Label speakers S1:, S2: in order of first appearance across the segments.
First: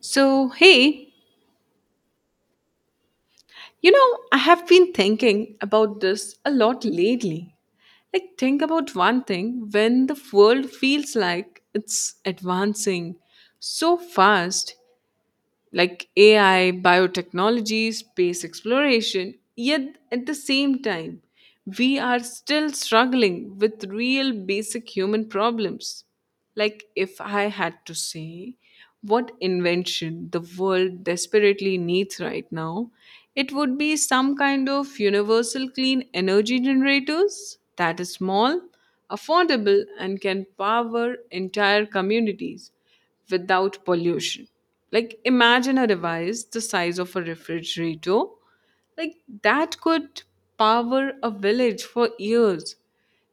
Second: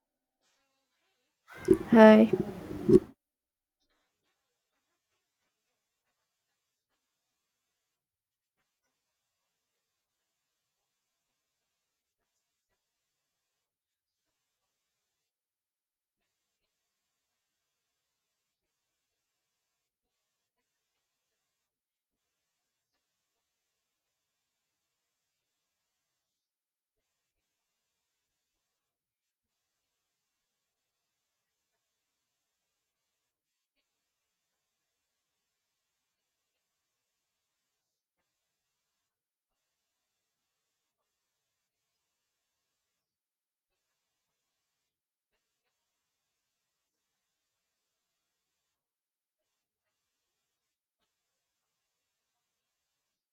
S1: So, hey,
S2: Hi.
S1: you know, I have been thinking about this a lot lately. Like, think about one thing when the world feels like it's advancing so fast, like AI, biotechnology, space exploration, yet at the same time, we are still struggling with real basic human problems. Like, if I had to say what invention the world desperately needs right now, it would be some kind of universal clean energy generators that is small, affordable, and can power entire communities without pollution. Like, imagine a device the size of a refrigerator. Like, that could power a village for years.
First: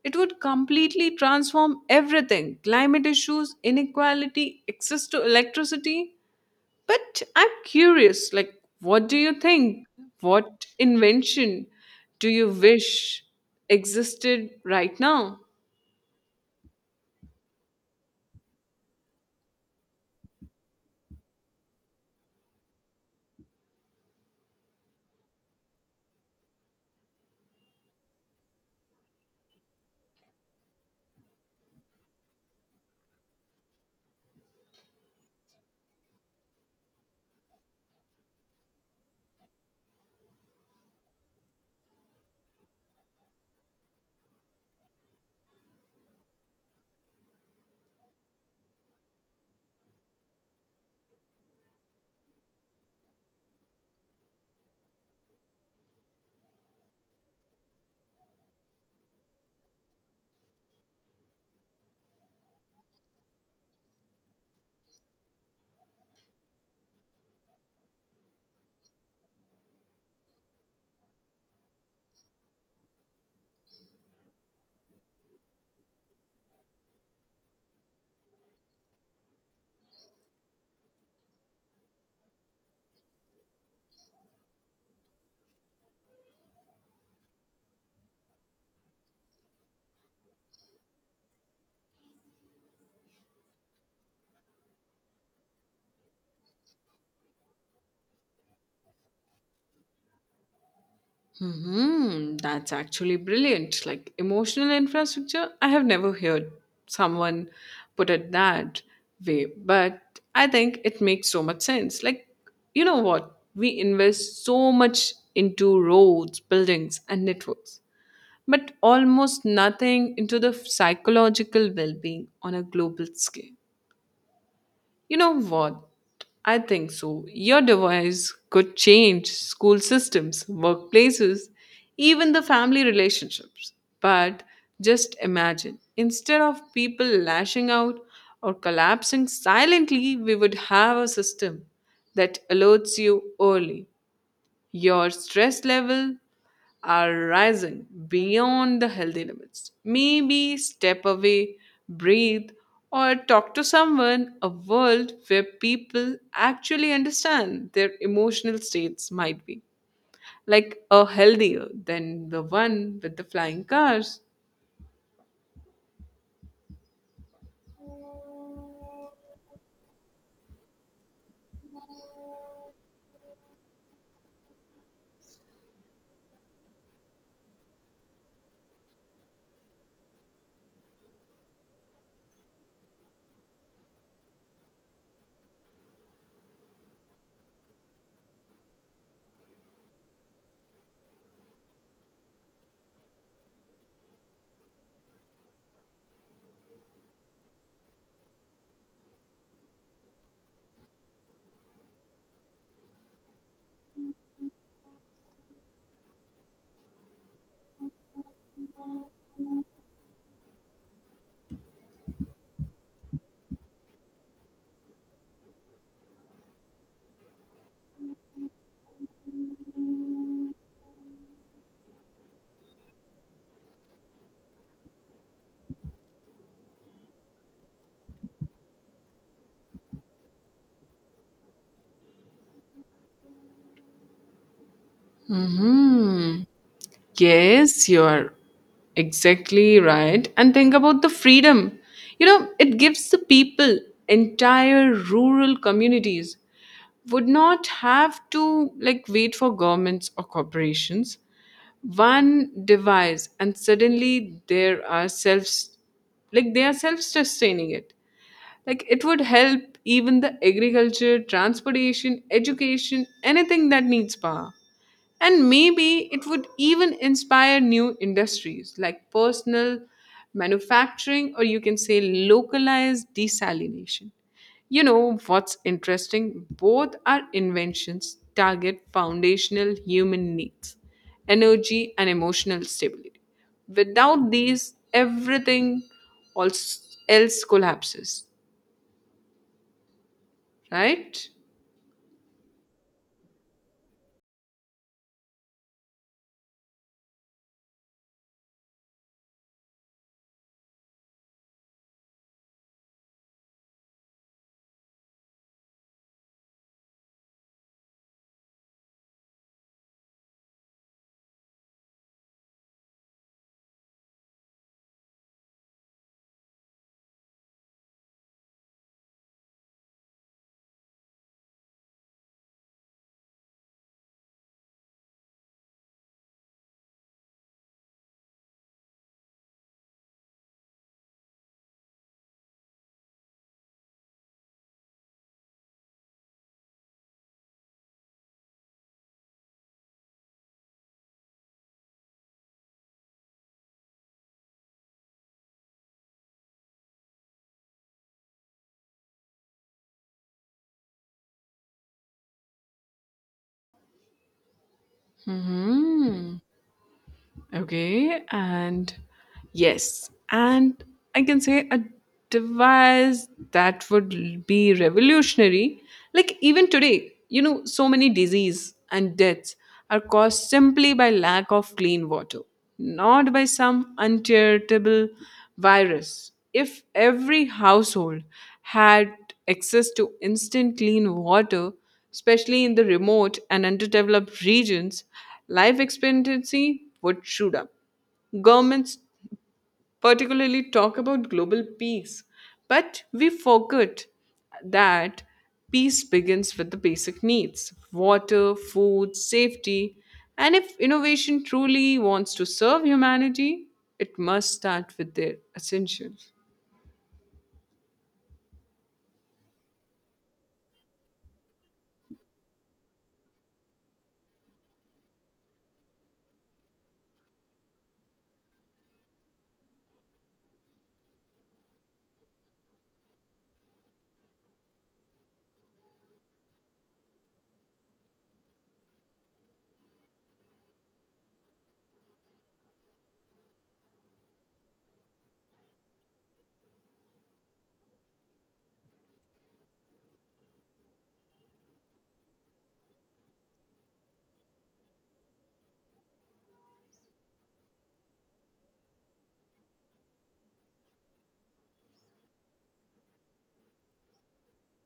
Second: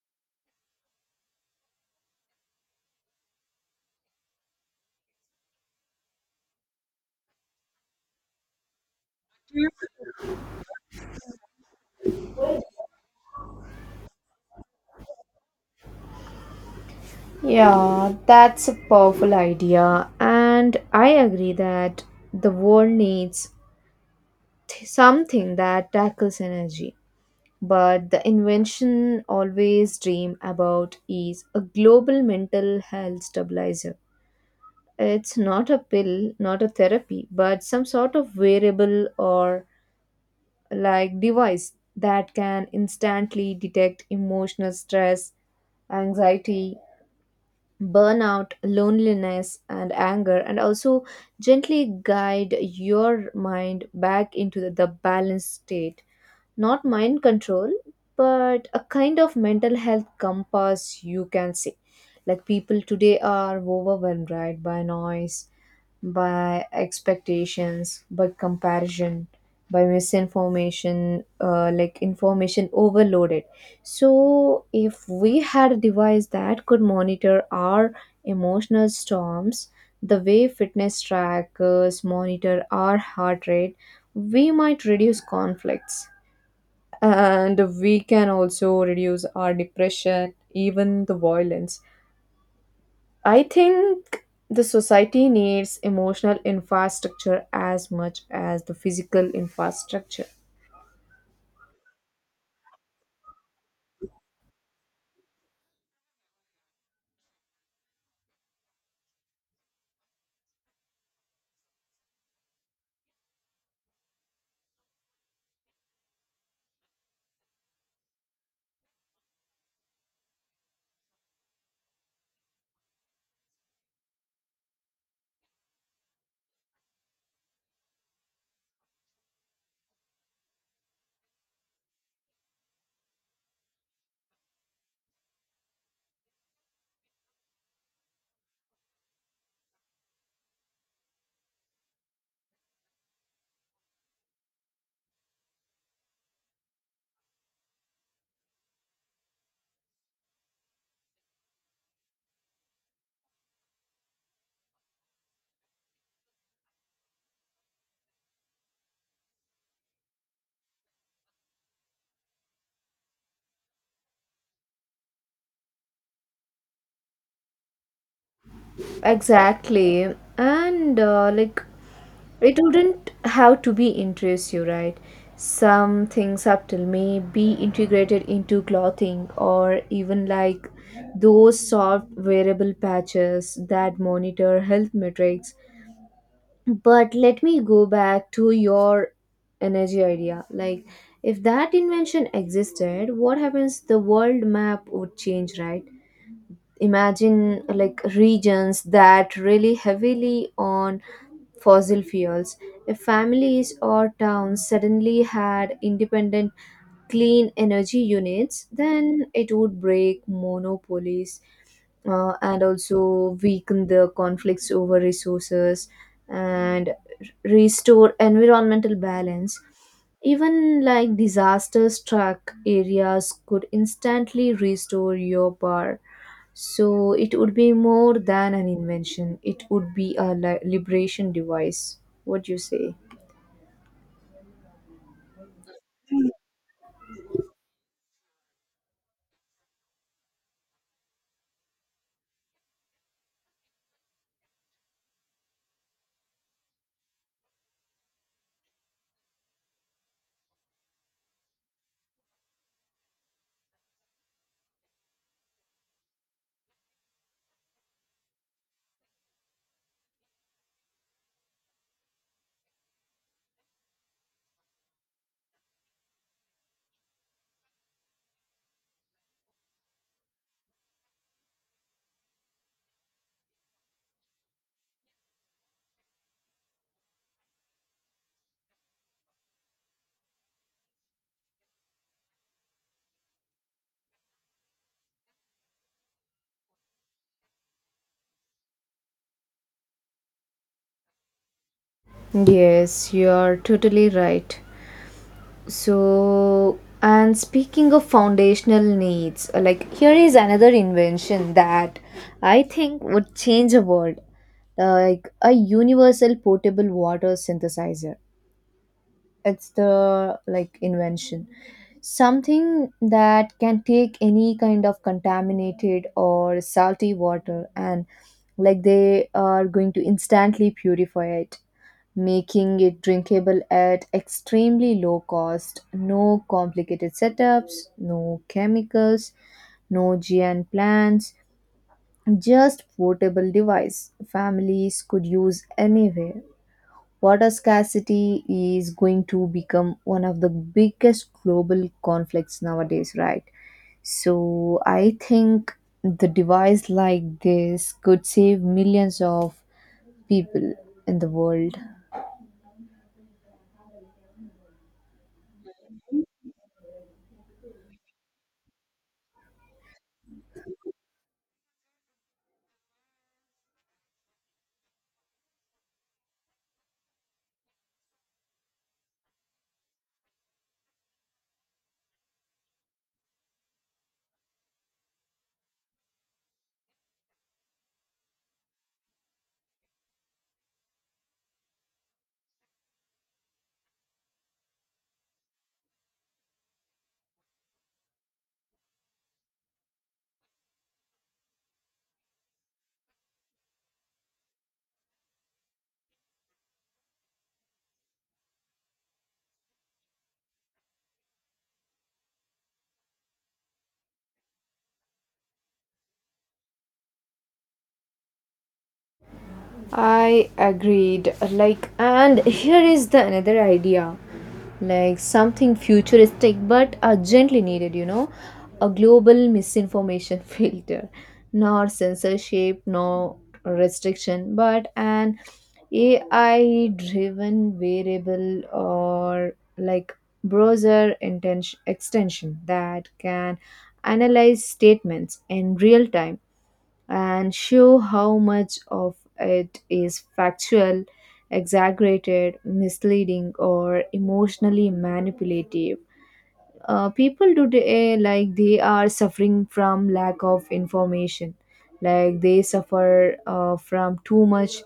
S1: It would completely transform everything climate issues, inequality, access to electricity. But I'm curious, like, what do you think? What invention do you wish existed right now?
S2: Yeah, that's a powerful idea, and I agree that the world needs something that tackles energy. But the invention always dream about is a global mental health stabilizer. It's not a pill, not a therapy, but some sort of wearable or like device that can instantly detect emotional stress, anxiety, burnout, loneliness, and anger, and also gently guide your mind back into the balanced state. Not mind control, but a kind of mental health compass, you can say. Like people today are overwhelmed, right, by noise, by expectations, by comparison, by misinformation, like information overloaded. So, if we had a device that could monitor our emotional storms, the way fitness trackers monitor our heart rate, we might reduce conflicts and we can also reduce our depression, even the violence. I think the society needs emotional infrastructure as much as the physical infrastructure.
S1: That's actually brilliant. Like emotional infrastructure, I have never heard someone put it that way, but I think it makes so much sense. Like, you know what? We invest so much into roads, buildings, and networks, but almost nothing into the psychological well being on a global scale. You know what? I think so. Your device could change school systems, workplaces, even the family relationships. But just imagine instead of people lashing out or collapsing silently, we would have a system that alerts you early. Your stress level, are rising beyond the healthy limits. Maybe step away, breathe, or talk to someone. A world where people actually understand their emotional states might be like a healthier than the one with the flying cars.
S2: Exactly. And it wouldn't have to be interest you, right? Some things subtle may be integrated into clothing or even like those soft wearable patches that monitor health metrics, but let me go back to your energy idea. Like, if that invention existed, what happens, the world map would change, right? Imagine like regions that really heavily on fossil fuels. If families or towns suddenly had independent clean energy units, then it would break monopolies, and also weaken the conflicts over resources and restore environmental balance. Even like disaster struck areas could instantly restore your power. So it would be more than an invention, it would be a liberation device. What do you say?
S1: Hmm. Yes, you're exactly right. And think about the freedom. You know, it gives the people, entire rural communities would not have to like wait for governments or corporations. One device and suddenly there are self like they are self-sustaining it like it would help even the agriculture transportation education anything that needs power and maybe it would even inspire new industries like personal manufacturing or you can say localized desalination. You know what's interesting, both our inventions target foundational human needs energy and emotional stability without these everything else collapses, right?
S2: Yes, you are totally right. So, and speaking of foundational needs, like here is another invention that I think would change the world. Like a universal portable water synthesizer. It's the like invention, something that can take any kind of contaminated or salty water and like they are going to instantly purify it, making it drinkable at extremely low cost. No complicated setups, no chemicals, no giant plants, just portable device families could use anywhere. Water scarcity is going to become one of the biggest global conflicts nowadays, right? So I think the device like this could save millions of people in the world.
S1: hmm Okay, and yes, and I can say a device that would be revolutionary. Like even today, you know, so many disease and deaths are caused simply by lack of clean water. Not by some uncharitable virus. If every household had access to instant clean water, especially in the remote and underdeveloped regions, life expectancy would shoot up. Governments particularly talk about global peace. But we forget that peace begins with the basic needs water, food, safety. And if innovation truly wants to serve humanity, it must start with their essentials.
S2: I agreed. Like, and here is the another idea, like something futuristic but urgently needed. You know, a global misinformation filter, not censorship, no restriction, but an AI-driven variable or like browser intention extension that can analyze statements in real time and show how much of it is factual, exaggerated, misleading, or emotionally manipulative. People today, like they are suffering from lack of information, like they suffer from too much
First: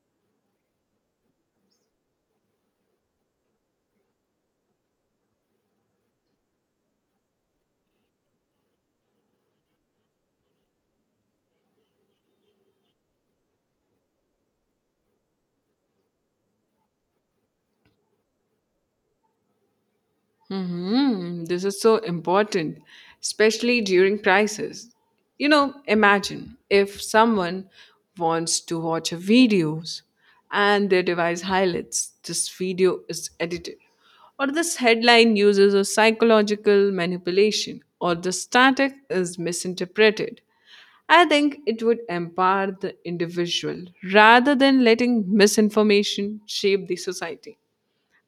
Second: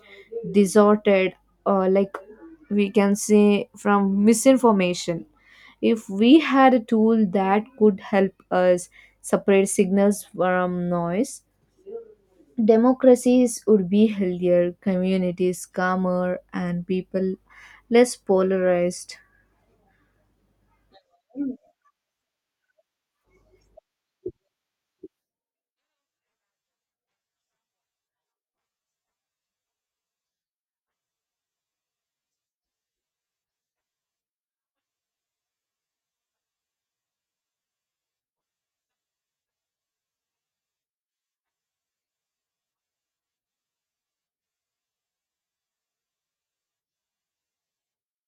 S2: disordered, uh, like we can say, from misinformation. If we had a tool that could help us separate signals from noise, democracies would be healthier, communities calmer, and people less polarized.
S1: This is so important, especially during crisis. You know, imagine if someone wants to watch a videos and their device highlights this video is edited, or this headline uses a psychological manipulation, or the static is misinterpreted. I think it would empower the individual rather than letting misinformation shape the society.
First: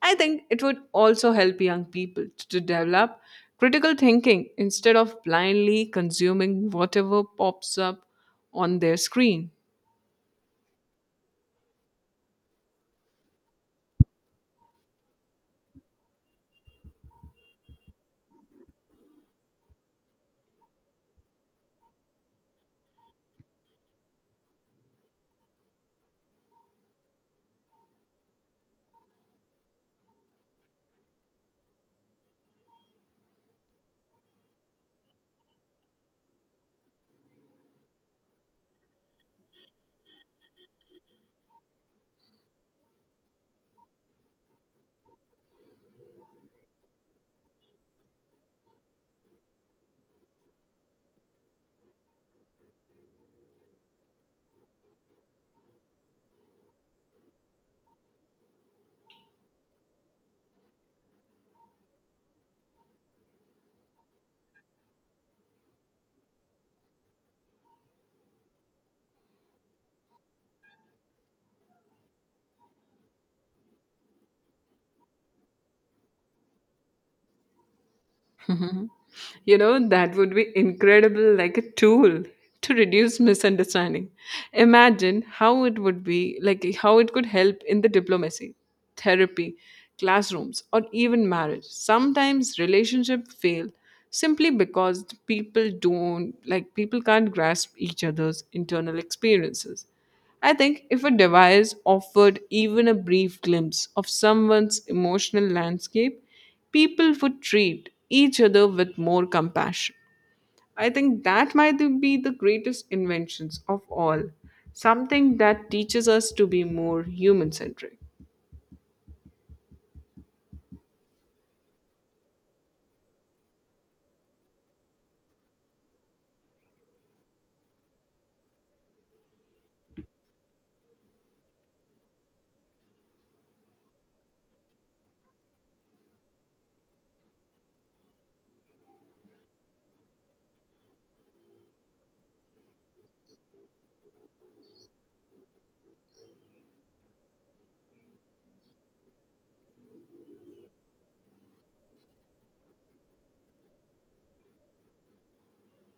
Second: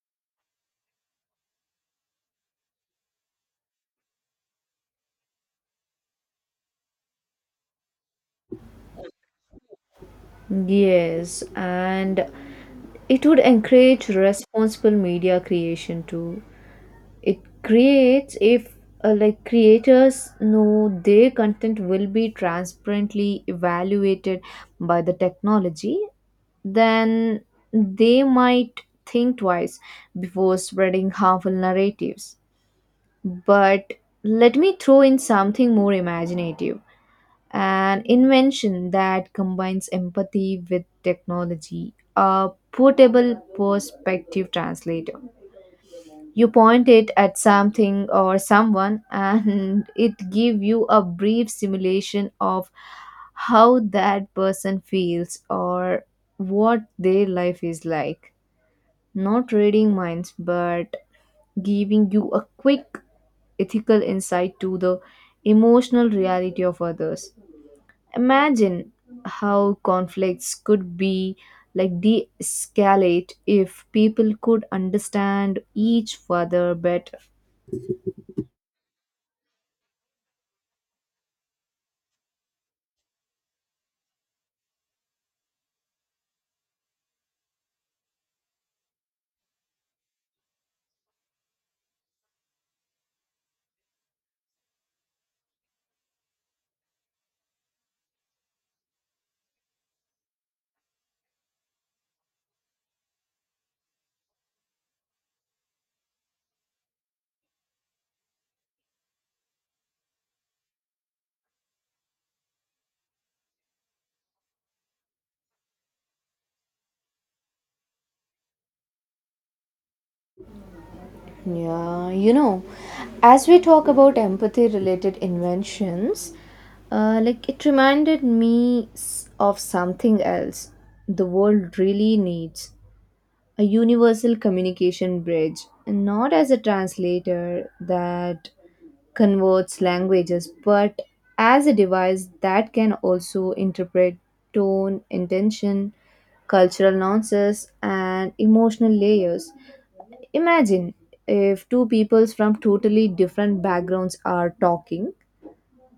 S1: I think it would also help young people to develop critical thinking instead of blindly consuming whatever pops up on their screen.
S2: Yes, and it would encourage responsible media creation too. It creates if like creators know their content will be transparently evaluated by the technology, then they might think twice before spreading harmful narratives. But let me throw in something more imaginative, an invention that combines empathy with technology, a portable perspective translator. You point it at something or someone, and it gives you a brief simulation of how that person feels or what their life is like. Not reading minds, but giving you a quick ethical insight to the emotional reality of others. Imagine how conflicts could be like de escalate if people could understand each other better.
S1: You know, that would be incredible, like a tool to reduce misunderstanding. Imagine how it would be, like how it could help in the diplomacy, therapy, classrooms, or even marriage. Sometimes relationships fail simply because people don't, like, people can't grasp each other's internal experiences. I think if a device offered even a brief glimpse of someone's emotional landscape, people would treat each other with more compassion. I think that might be the greatest inventions of all, something that teaches us to be more human centric.
S2: Yeah, you know, as we talk about empathy related inventions, it reminded me of something else the world really needs, a universal communication bridge, and not as a translator that converts languages, but as a device that can also interpret tone, intention, cultural nuances, and emotional layers. Imagine if two peoples from totally different backgrounds are talking,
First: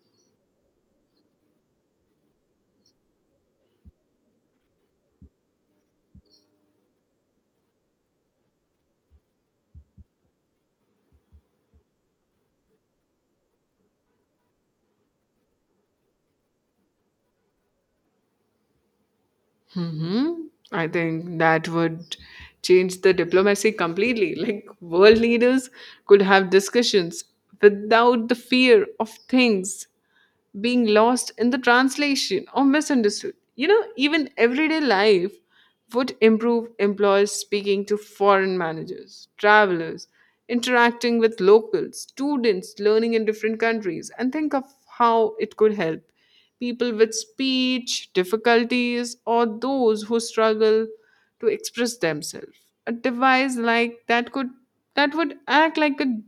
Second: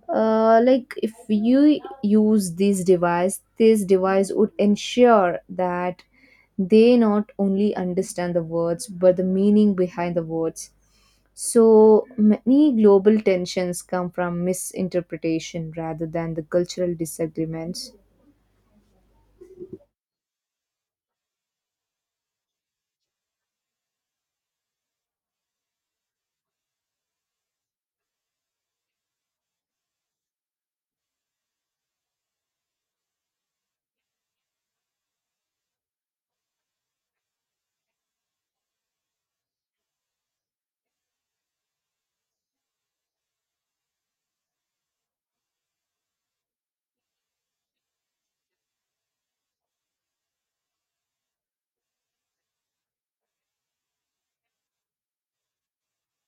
S2: like if you use this device, this device would ensure that they not only understand the words but the meaning behind the words. So many global tensions come from misinterpretation rather than the cultural disagreements.
S1: hmm I think that would change the diplomacy completely. Like, world leaders could have discussions without the fear of things being lost in the translation or misunderstood. You know, even everyday life would improve employers speaking to foreign managers, travelers, interacting with locals, students learning in different countries, and think of how it could help people with speech difficulties or those who struggle to express themselves. A device like that could that would act like a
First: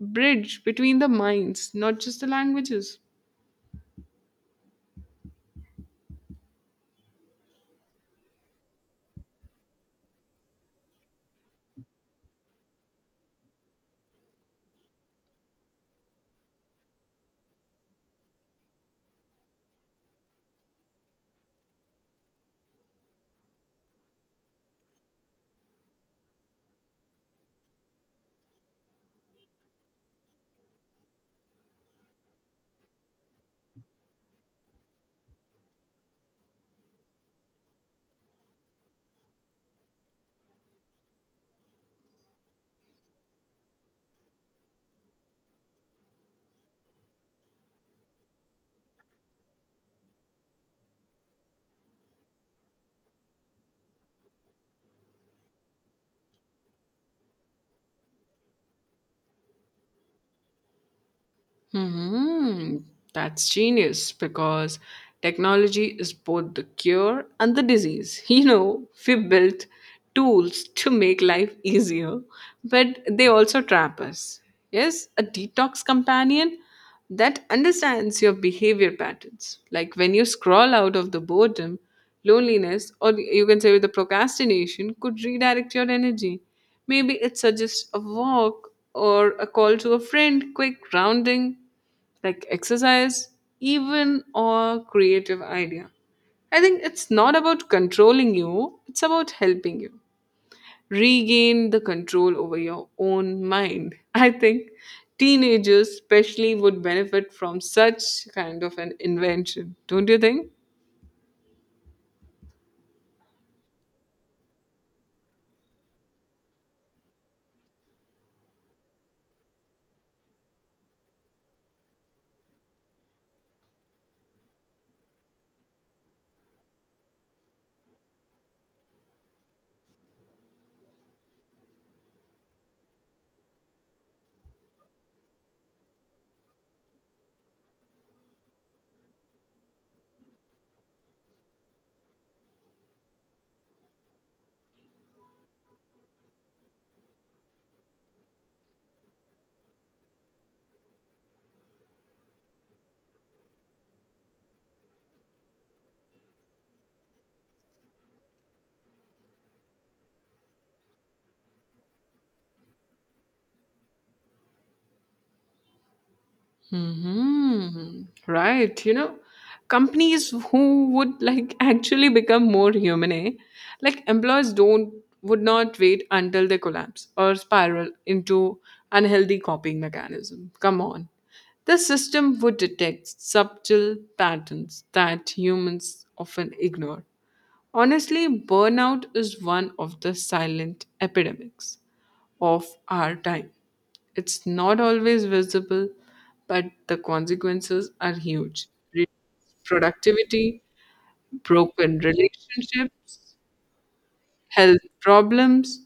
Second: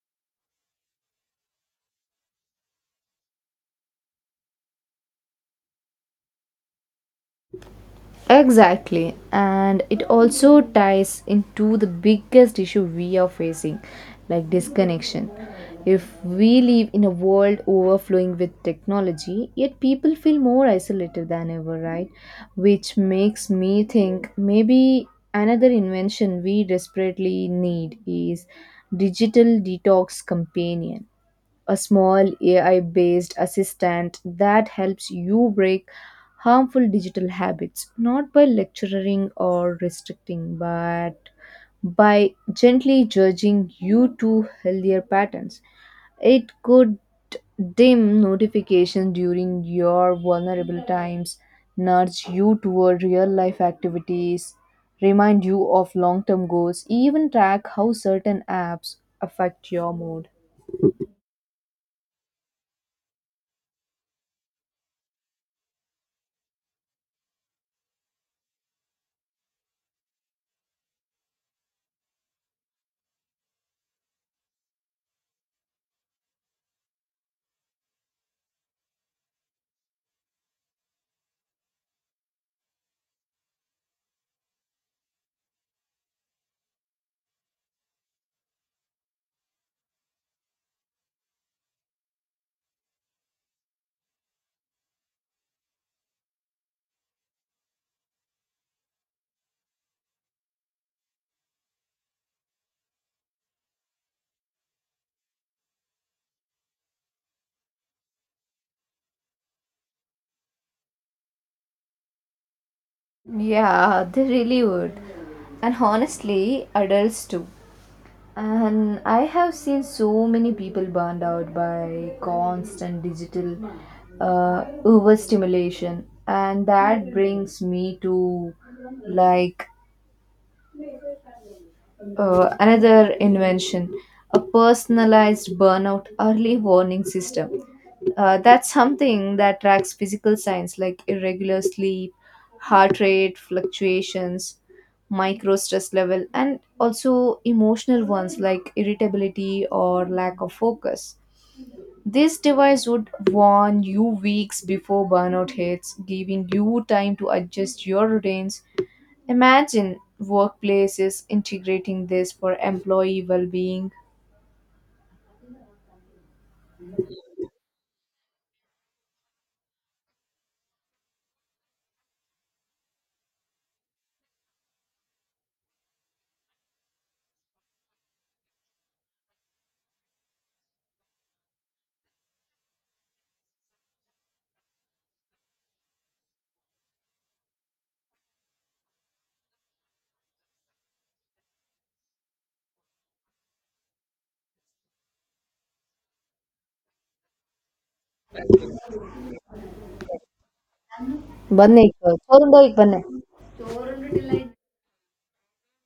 S1: bridge between the minds, not just the languages.
S2: Exactly, and it also ties into the biggest issue we are facing, like disconnection. If we live in a world overflowing with technology, yet people feel more isolated than ever, right? Which makes me think maybe another invention we desperately need is digital detox companion, a small AI based assistant that helps you break harmful digital habits, not by lecturing or restricting, but by gently judging you to healthier patterns. It could dim notifications during your vulnerable times, nudge you toward real life activities, remind you of long term goals, even track how certain apps affect your mood.
S1: hmm That's genius because technology is both the cure and the disease. You know, we built tools to make life easier, but they also trap us. Yes, a detox companion that understands your behavior patterns. Like when you scroll out of the boredom, loneliness, or you can say with the procrastination, could redirect your energy. Maybe it suggests a walk or a call to a friend, quick grounding, like exercise, even or creative idea. I think it's not about controlling you, it's about helping you regain the control over your own mind. I think teenagers, especially, would benefit from such kind of an invention, don't you think?
S2: Yeah, they really would. And honestly, adults too. And I have seen so many people burned out by constant digital overstimulation. And that brings me to like another invention, a personalized burnout early warning system. That's something that tracks physical signs like irregular sleep, heart rate fluctuations, micro stress level, and also emotional ones like irritability or lack of focus. This device would warn you weeks before burnout hits, giving you time to adjust your routines. Imagine workplaces integrating this for employee well being.
S1: Right. You know, companies who would like actually become more human, eh? Like employers don't would not wait until they collapse or spiral into unhealthy copying mechanism. Come on. The system would detect subtle patterns that humans often ignore. Honestly, burnout is one of the silent epidemics of our time. It's not always visible, but the consequences are huge. Reduced productivity,
S2: Banne
S1: broken
S2: ka, Soundbite banne.
S1: relationships, health problems.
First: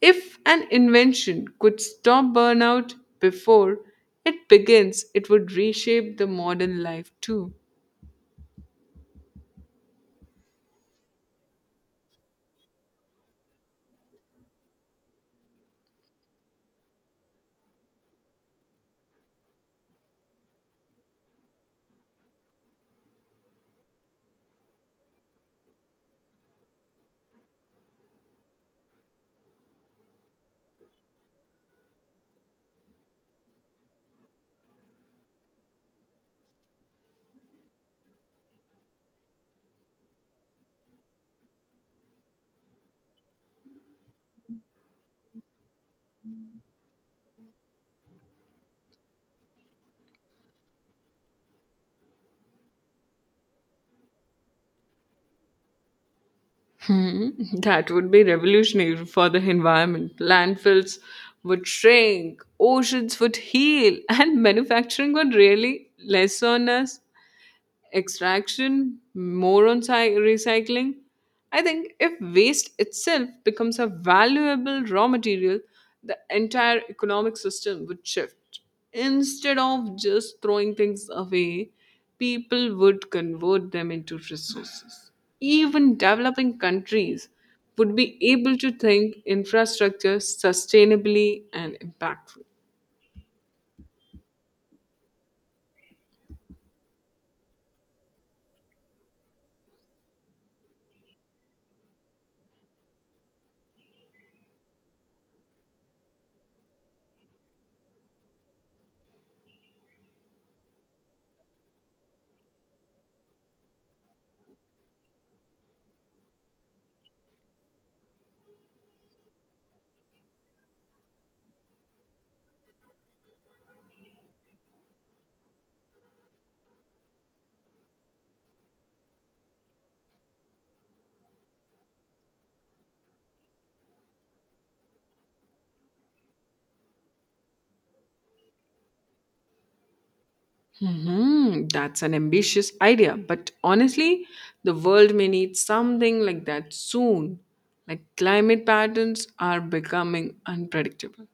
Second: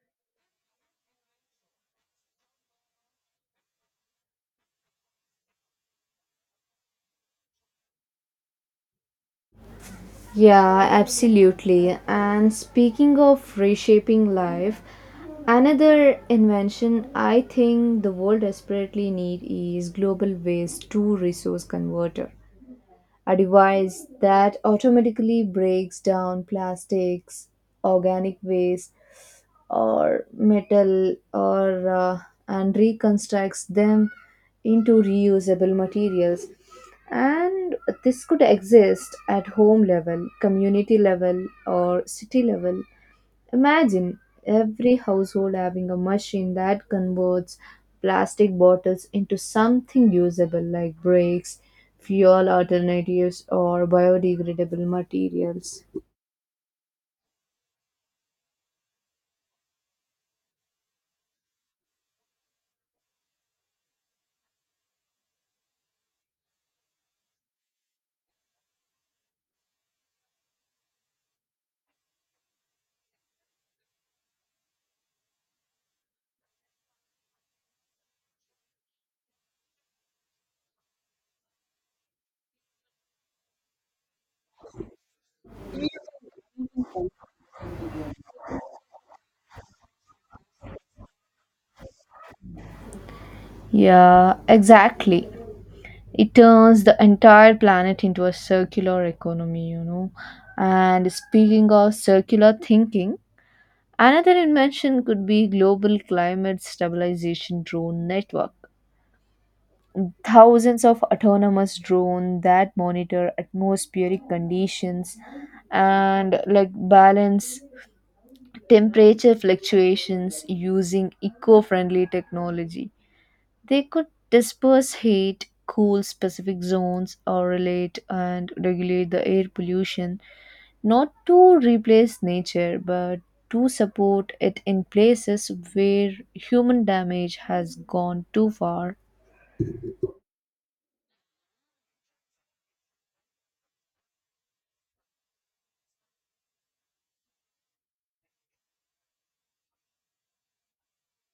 S1: If an invention could stop burnout before it begins, it would reshape the modern life too.
S2: Yeah, absolutely. And speaking of reshaping life, another invention I think the world desperately need is global waste to resource converter, a device that automatically breaks down plastics, organic waste, or metal, or and reconstructs them into reusable materials. And this could exist at home level, community level, or city level. Imagine every household having a machine that converts plastic bottles into something usable like bricks, fuel alternatives, or biodegradable materials.
S1: Hmm, that would be revolutionary for the environment. Landfills would shrink, oceans would heal, and manufacturing would really lessen us extraction, more on recycling. I think if waste itself becomes a valuable raw material, the entire economic system would shift. Instead of just throwing things away, people would convert them into resources. Even developing countries would be able to think infrastructure sustainably and impactful.
S2: Yeah, exactly. It turns the entire planet into a circular economy, you know. And speaking of circular thinking, another invention could be global climate stabilization drone network, thousands of autonomous drones that monitor atmospheric conditions and like balance temperature fluctuations using eco-friendly technology. They could disperse heat, cool specific zones, or relate and regulate the air pollution, not to replace nature, but to support it in places where human damage has gone too far.
S1: That's an ambitious idea, but honestly, the world may need something like that soon. Like climate patterns are becoming unpredictable.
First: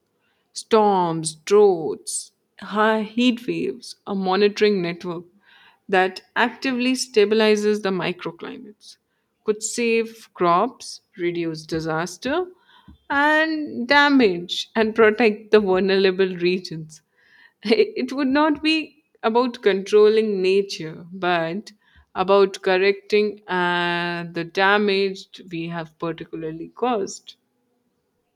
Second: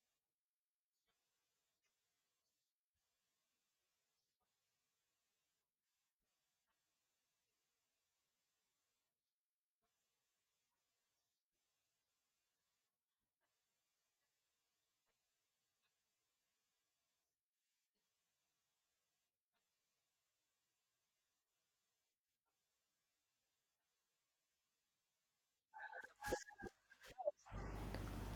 S1: Storms, droughts, high heat waves, a monitoring network that actively stabilizes the microclimates could save crops, reduce disaster and damage, and protect the vulnerable regions. It would not be about controlling nature, but about correcting the damage we have particularly caused.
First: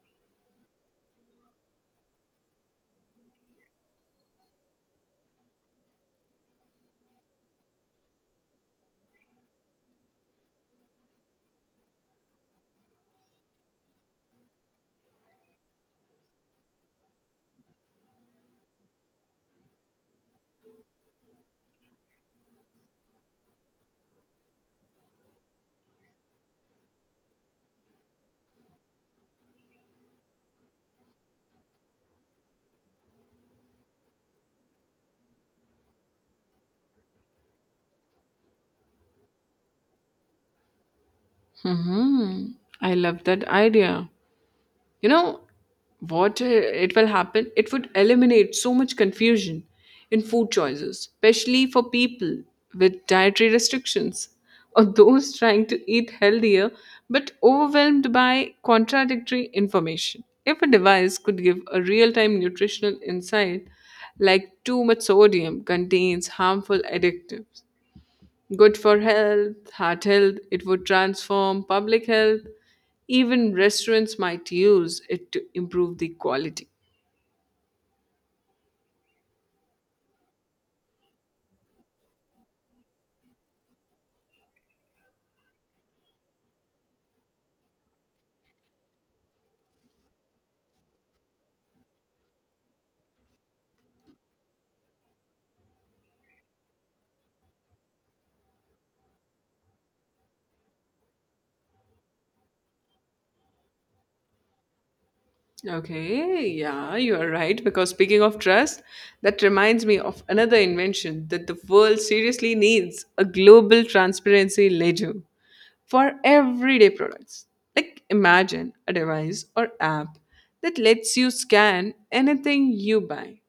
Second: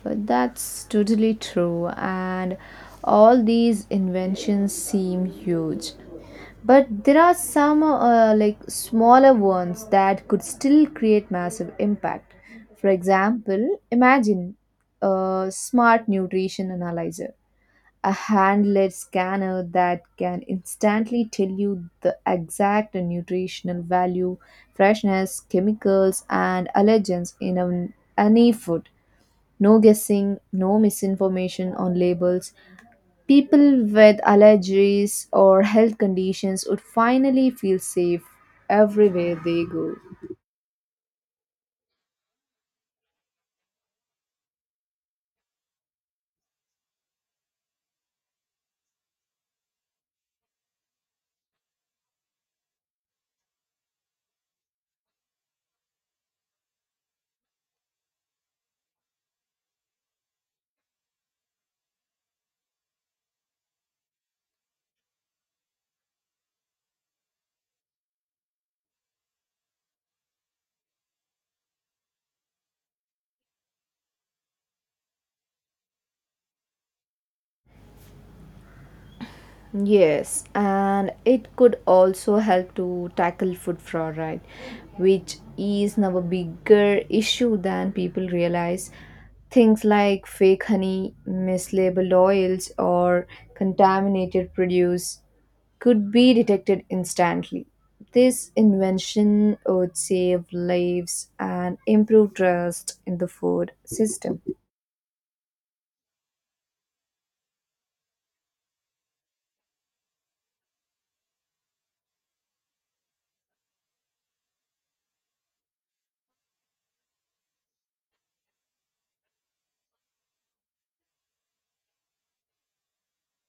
S2: But that's totally true, and all these inventions seem huge. But there are some like smaller ones that could still create massive impact. For example, imagine a smart nutrition analyzer, a hand-led scanner that can instantly tell you the exact nutritional value, freshness, chemicals, and allergens in any food. No guessing, no misinformation on labels. People with allergies or health conditions would finally feel safe everywhere they go.
S1: hmm I love that idea. You know what, it will happen, it would eliminate so much confusion in food choices, especially for people with dietary restrictions, or those trying to eat healthier but overwhelmed by contradictory information. If a device could give a real-time nutritional insight like too much sodium contains harmful additives, good for health, heart health, it would transform public health. Even restaurants might use it to improve the quality.
S2: Yes, and it could also help to tackle food fraud, right? Which is now a bigger issue than people realize. Things like fake honey, mislabeled oils, or contaminated produce could be detected instantly. This invention would save lives and improve trust in the food system.
S1: Okay, yeah, you are right. Because speaking of trust, that reminds me of another invention that the world seriously needs a global transparency ledger for everyday products. Like, imagine a device or app that lets you scan anything you buy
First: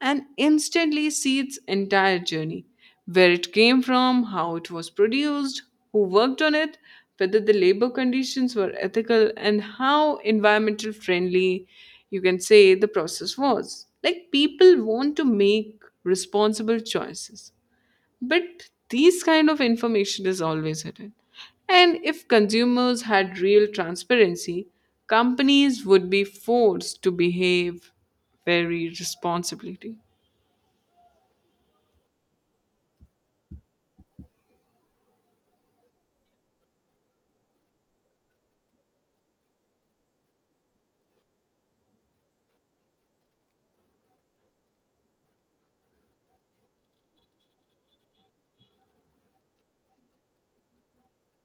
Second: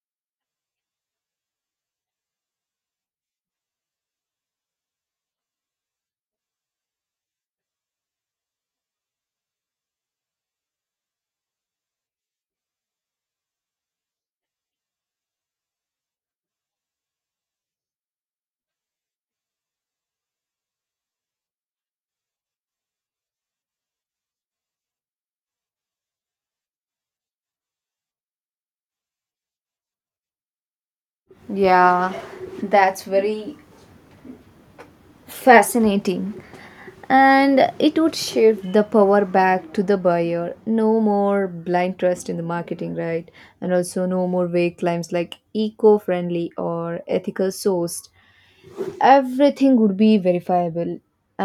S1: and instantly see its entire journey where it came from, how it was produced, who worked on it, whether the labor conditions were ethical, and how environmental friendly you can say the process was. Like people want to make responsible choices, but these kind of information is always hidden. And if consumers had real transparency, companies would be forced to behave very responsibly.
S2: Yeah, that's very fascinating. And it would shift the power back to the buyer, no more blind trust in the marketing, right? And also no more vague claims like eco-friendly or ethical sourced, everything would be verifiable.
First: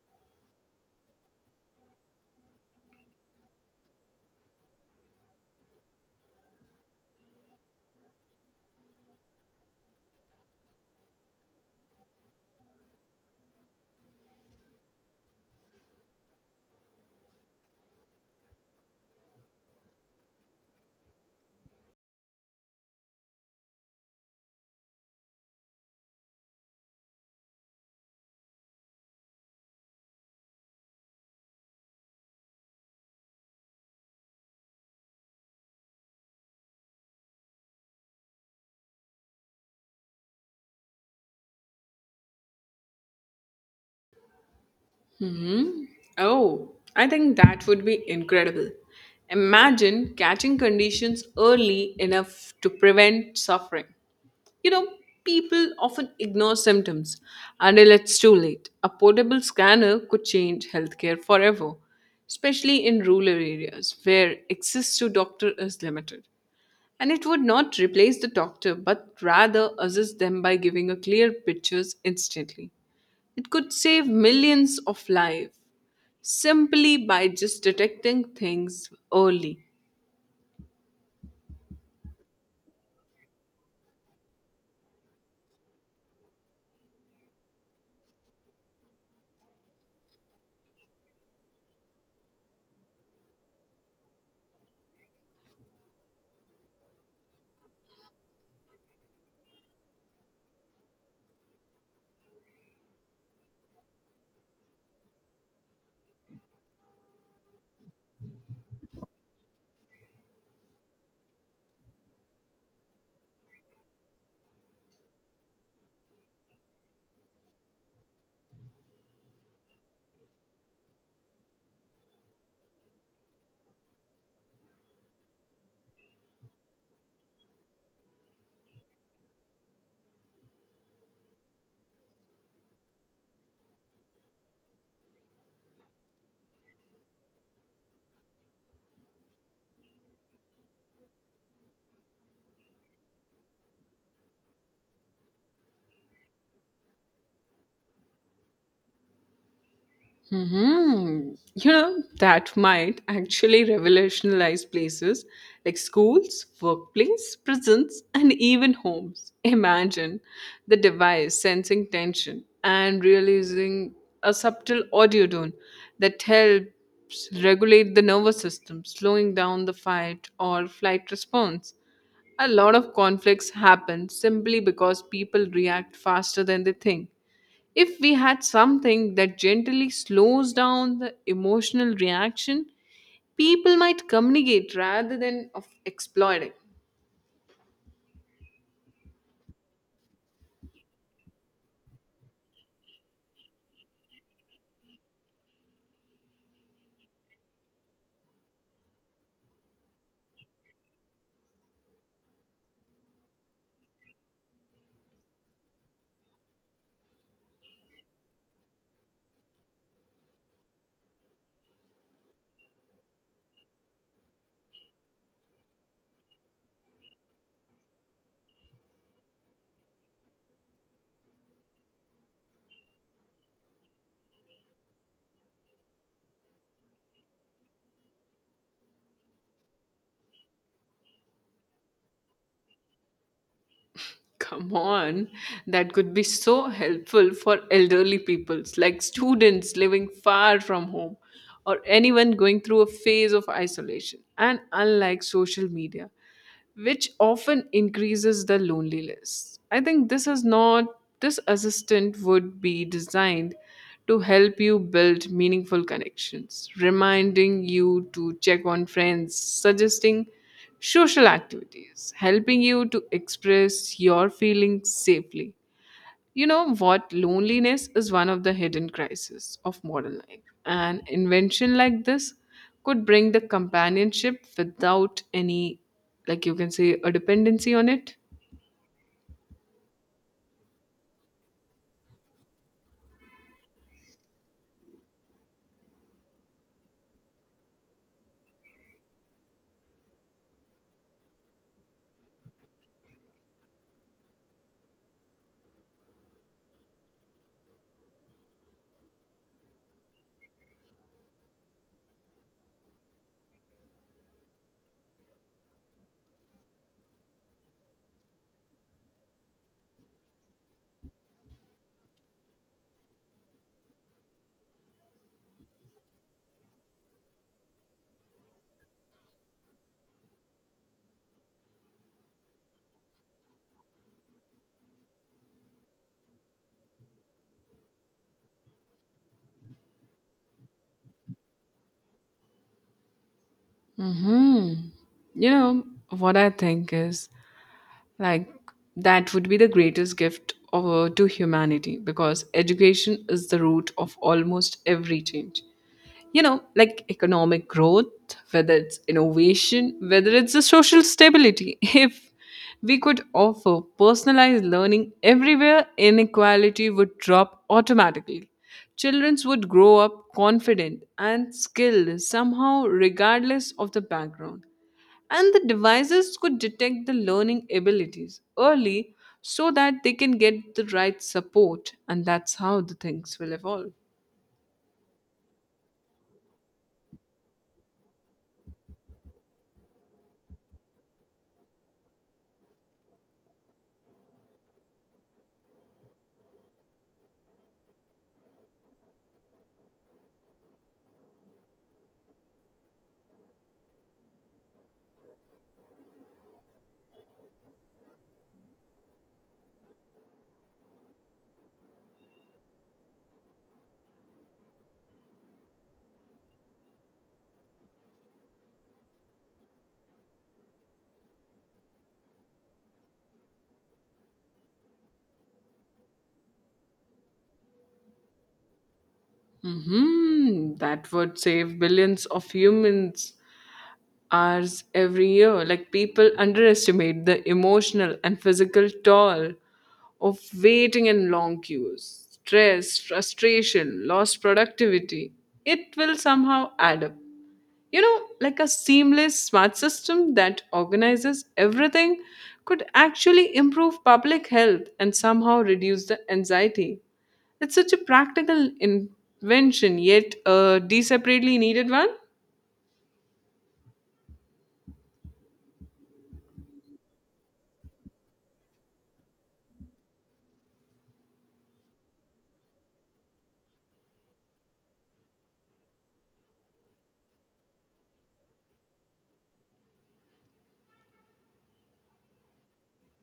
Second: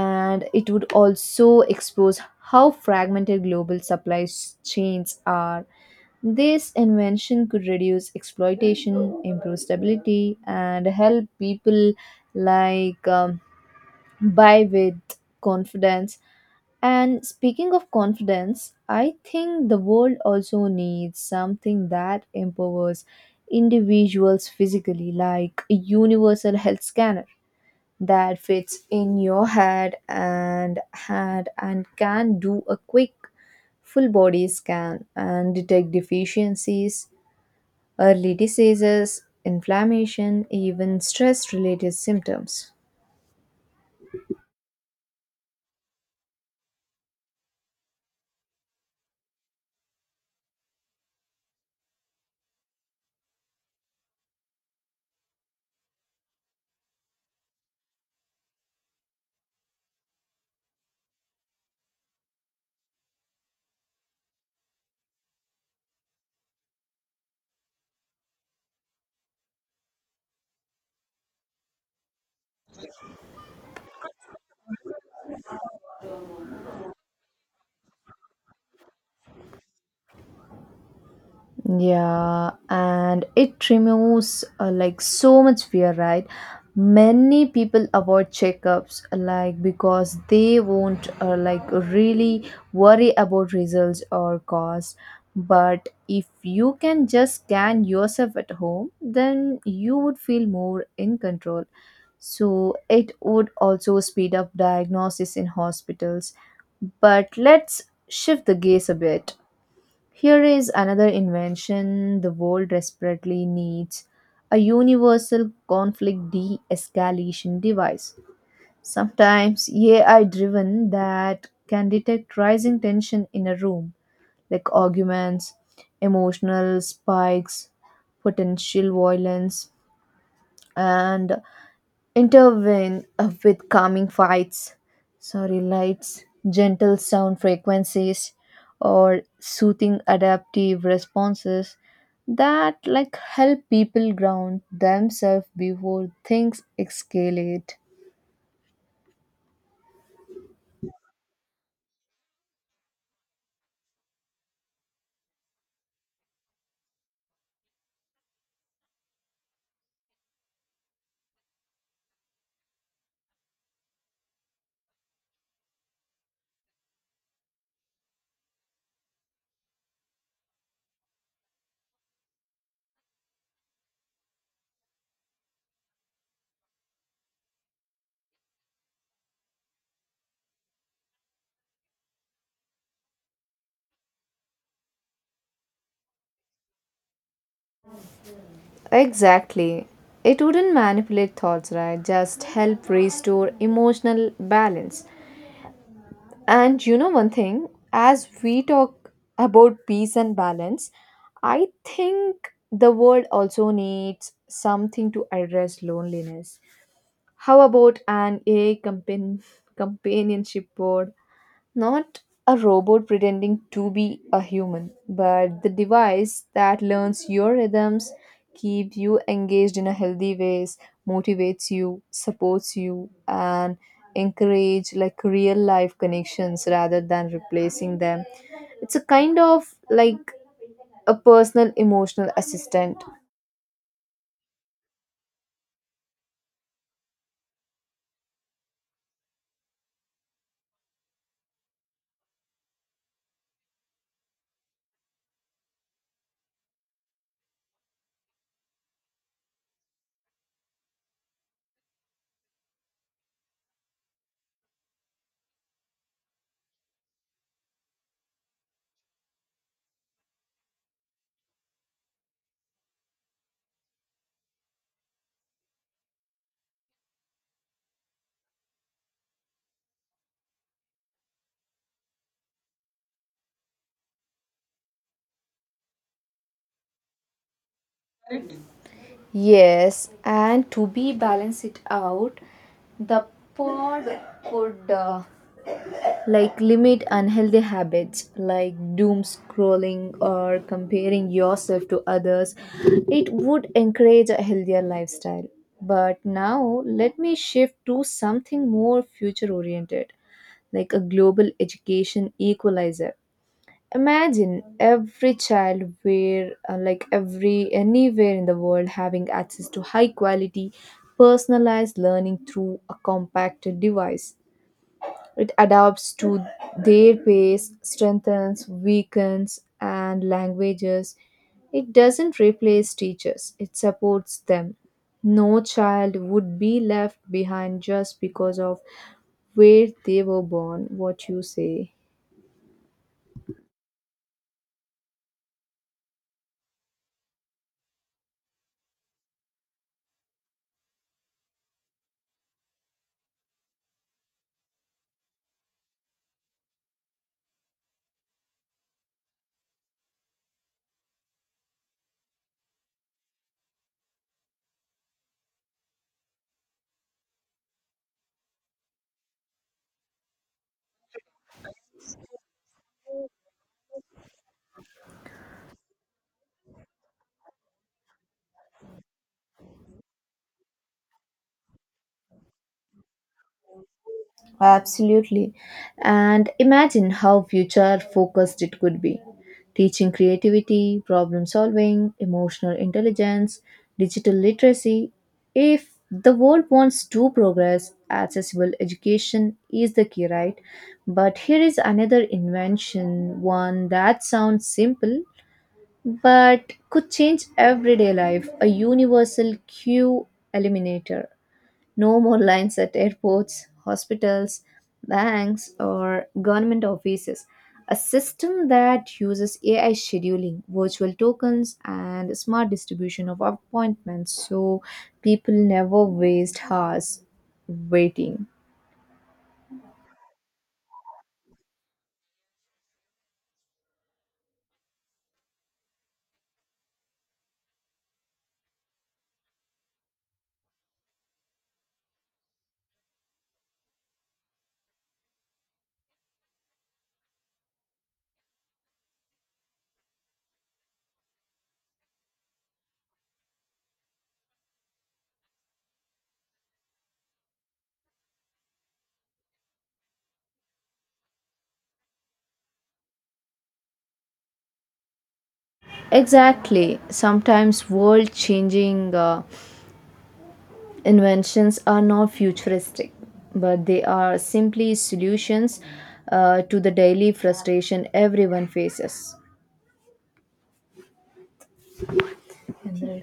S2: And it would also expose how fragmented global supply chains are. This invention could reduce exploitation, improve stability, and help people like um, buy with confidence. And speaking of confidence, I think the world also needs something that empowers individuals physically, like a universal health scanner that fits in your head and hand and can do a quick full body scan and detect deficiencies, early diseases, inflammation, even stress related symptoms.
S1: Oh, I think that would be incredible. Imagine catching conditions early enough to prevent suffering. You know, people often ignore symptoms until it's too late. A portable scanner could change healthcare forever, especially in rural areas where access to doctor is limited. And it would not replace the doctor but rather assist them by giving a clear pictures instantly. It could save millions of lives simply by just detecting things early.
S2: Yeah, and it removes like so much fear, right? Many people avoid checkups like because they won't like really worry about results or cost. But if you can just scan yourself at home, then you would feel more in control. So it would also speed up diagnosis in hospitals. But let's shift the gaze a bit. Here is another invention the world desperately needs, a universal conflict de escalation device. Sometimes AI driven that can detect rising tension in a room, like arguments, emotional spikes, potential violence, and intervene with calming fights, sorry, lights, gentle sound frequencies, or soothing adaptive responses that like help people ground themselves before things escalate.
S1: You know, that might actually revolutionize places like schools, workplace, prisons, and even homes. Imagine the device sensing tension and releasing a subtle audio tone that helps regulate the nervous system, slowing down the fight or flight response. A lot of conflicts happen simply because people react faster than they think. If we had something that gently slows down the emotional reaction, people might communicate rather than of exploiting.
S2: Exactly. It wouldn't manipulate thoughts, right? Just help restore emotional balance. And you know one thing, as we talk about peace and balance, I think the world also needs something to address loneliness. How about an AI companionship board, not a robot pretending to be a human, but the device that learns your rhythms, keeps you engaged in a healthy ways, motivates you, supports you, and encourage like real life connections rather than replacing them. It's a kind of like a personal emotional assistant.
S1: Come on, that could be so helpful for elderly peoples like students living far from home or anyone going through a phase of isolation. And unlike social media, which often increases the loneliness. I think this is not this assistant would be designed to help you build meaningful connections, reminding you to check on friends, suggesting social activities, helping you to express your feelings safely. You know what? Loneliness is one of the hidden crises of modern life. An invention like this could bring the companionship without any, like you can say, a dependency on it.
S2: Yes, and to be balance it out, the pod could like limit unhealthy habits like doom scrolling or comparing yourself to others. It would encourage a healthier lifestyle. But now let me shift to something more future oriented, like a global education equalizer. Imagine every child where like every anywhere in the world having access to high quality personalized learning through a compact device. It adapts to their pace, strengthens, weakens, and languages. It doesn't replace teachers, it supports them. No child would be left behind just because of where they were born, what you say.
S1: hmm You know, what I think is like that would be the greatest gift of, to humanity because education is the root of almost every change. You know, like economic growth, whether it's innovation, whether it's the social stability, if we could offer personalized learning everywhere, inequality would drop automatically. Children would grow up confident and skilled somehow regardless of the background, and the devices could detect the learning abilities early so that they can get the right support, and that's how the things will evolve.
S2: Absolutely. And imagine how future focused it could be. Teaching creativity, problem solving, emotional intelligence, digital literacy. If the world wants to progress, accessible education is the key, right? But here is another invention, one that sounds simple but could change everyday life, a universal queue eliminator. No more lines at airports, hospitals, banks, or government offices. A system that uses AI scheduling, virtual tokens, and smart distribution of appointments so people never waste hours waiting.
S1: That would save billions of humans hours every year. Like people underestimate the emotional and physical toll of waiting in long queues, stress, frustration, lost productivity. It will somehow add up. You know, like a seamless smart system that organizes everything could actually improve public health and somehow reduce the anxiety. It's such a practical invention, yet a desperately needed one.
S2: Exactly. Sometimes world changing inventions are not futuristic, but they are simply solutions to the daily frustration everyone faces.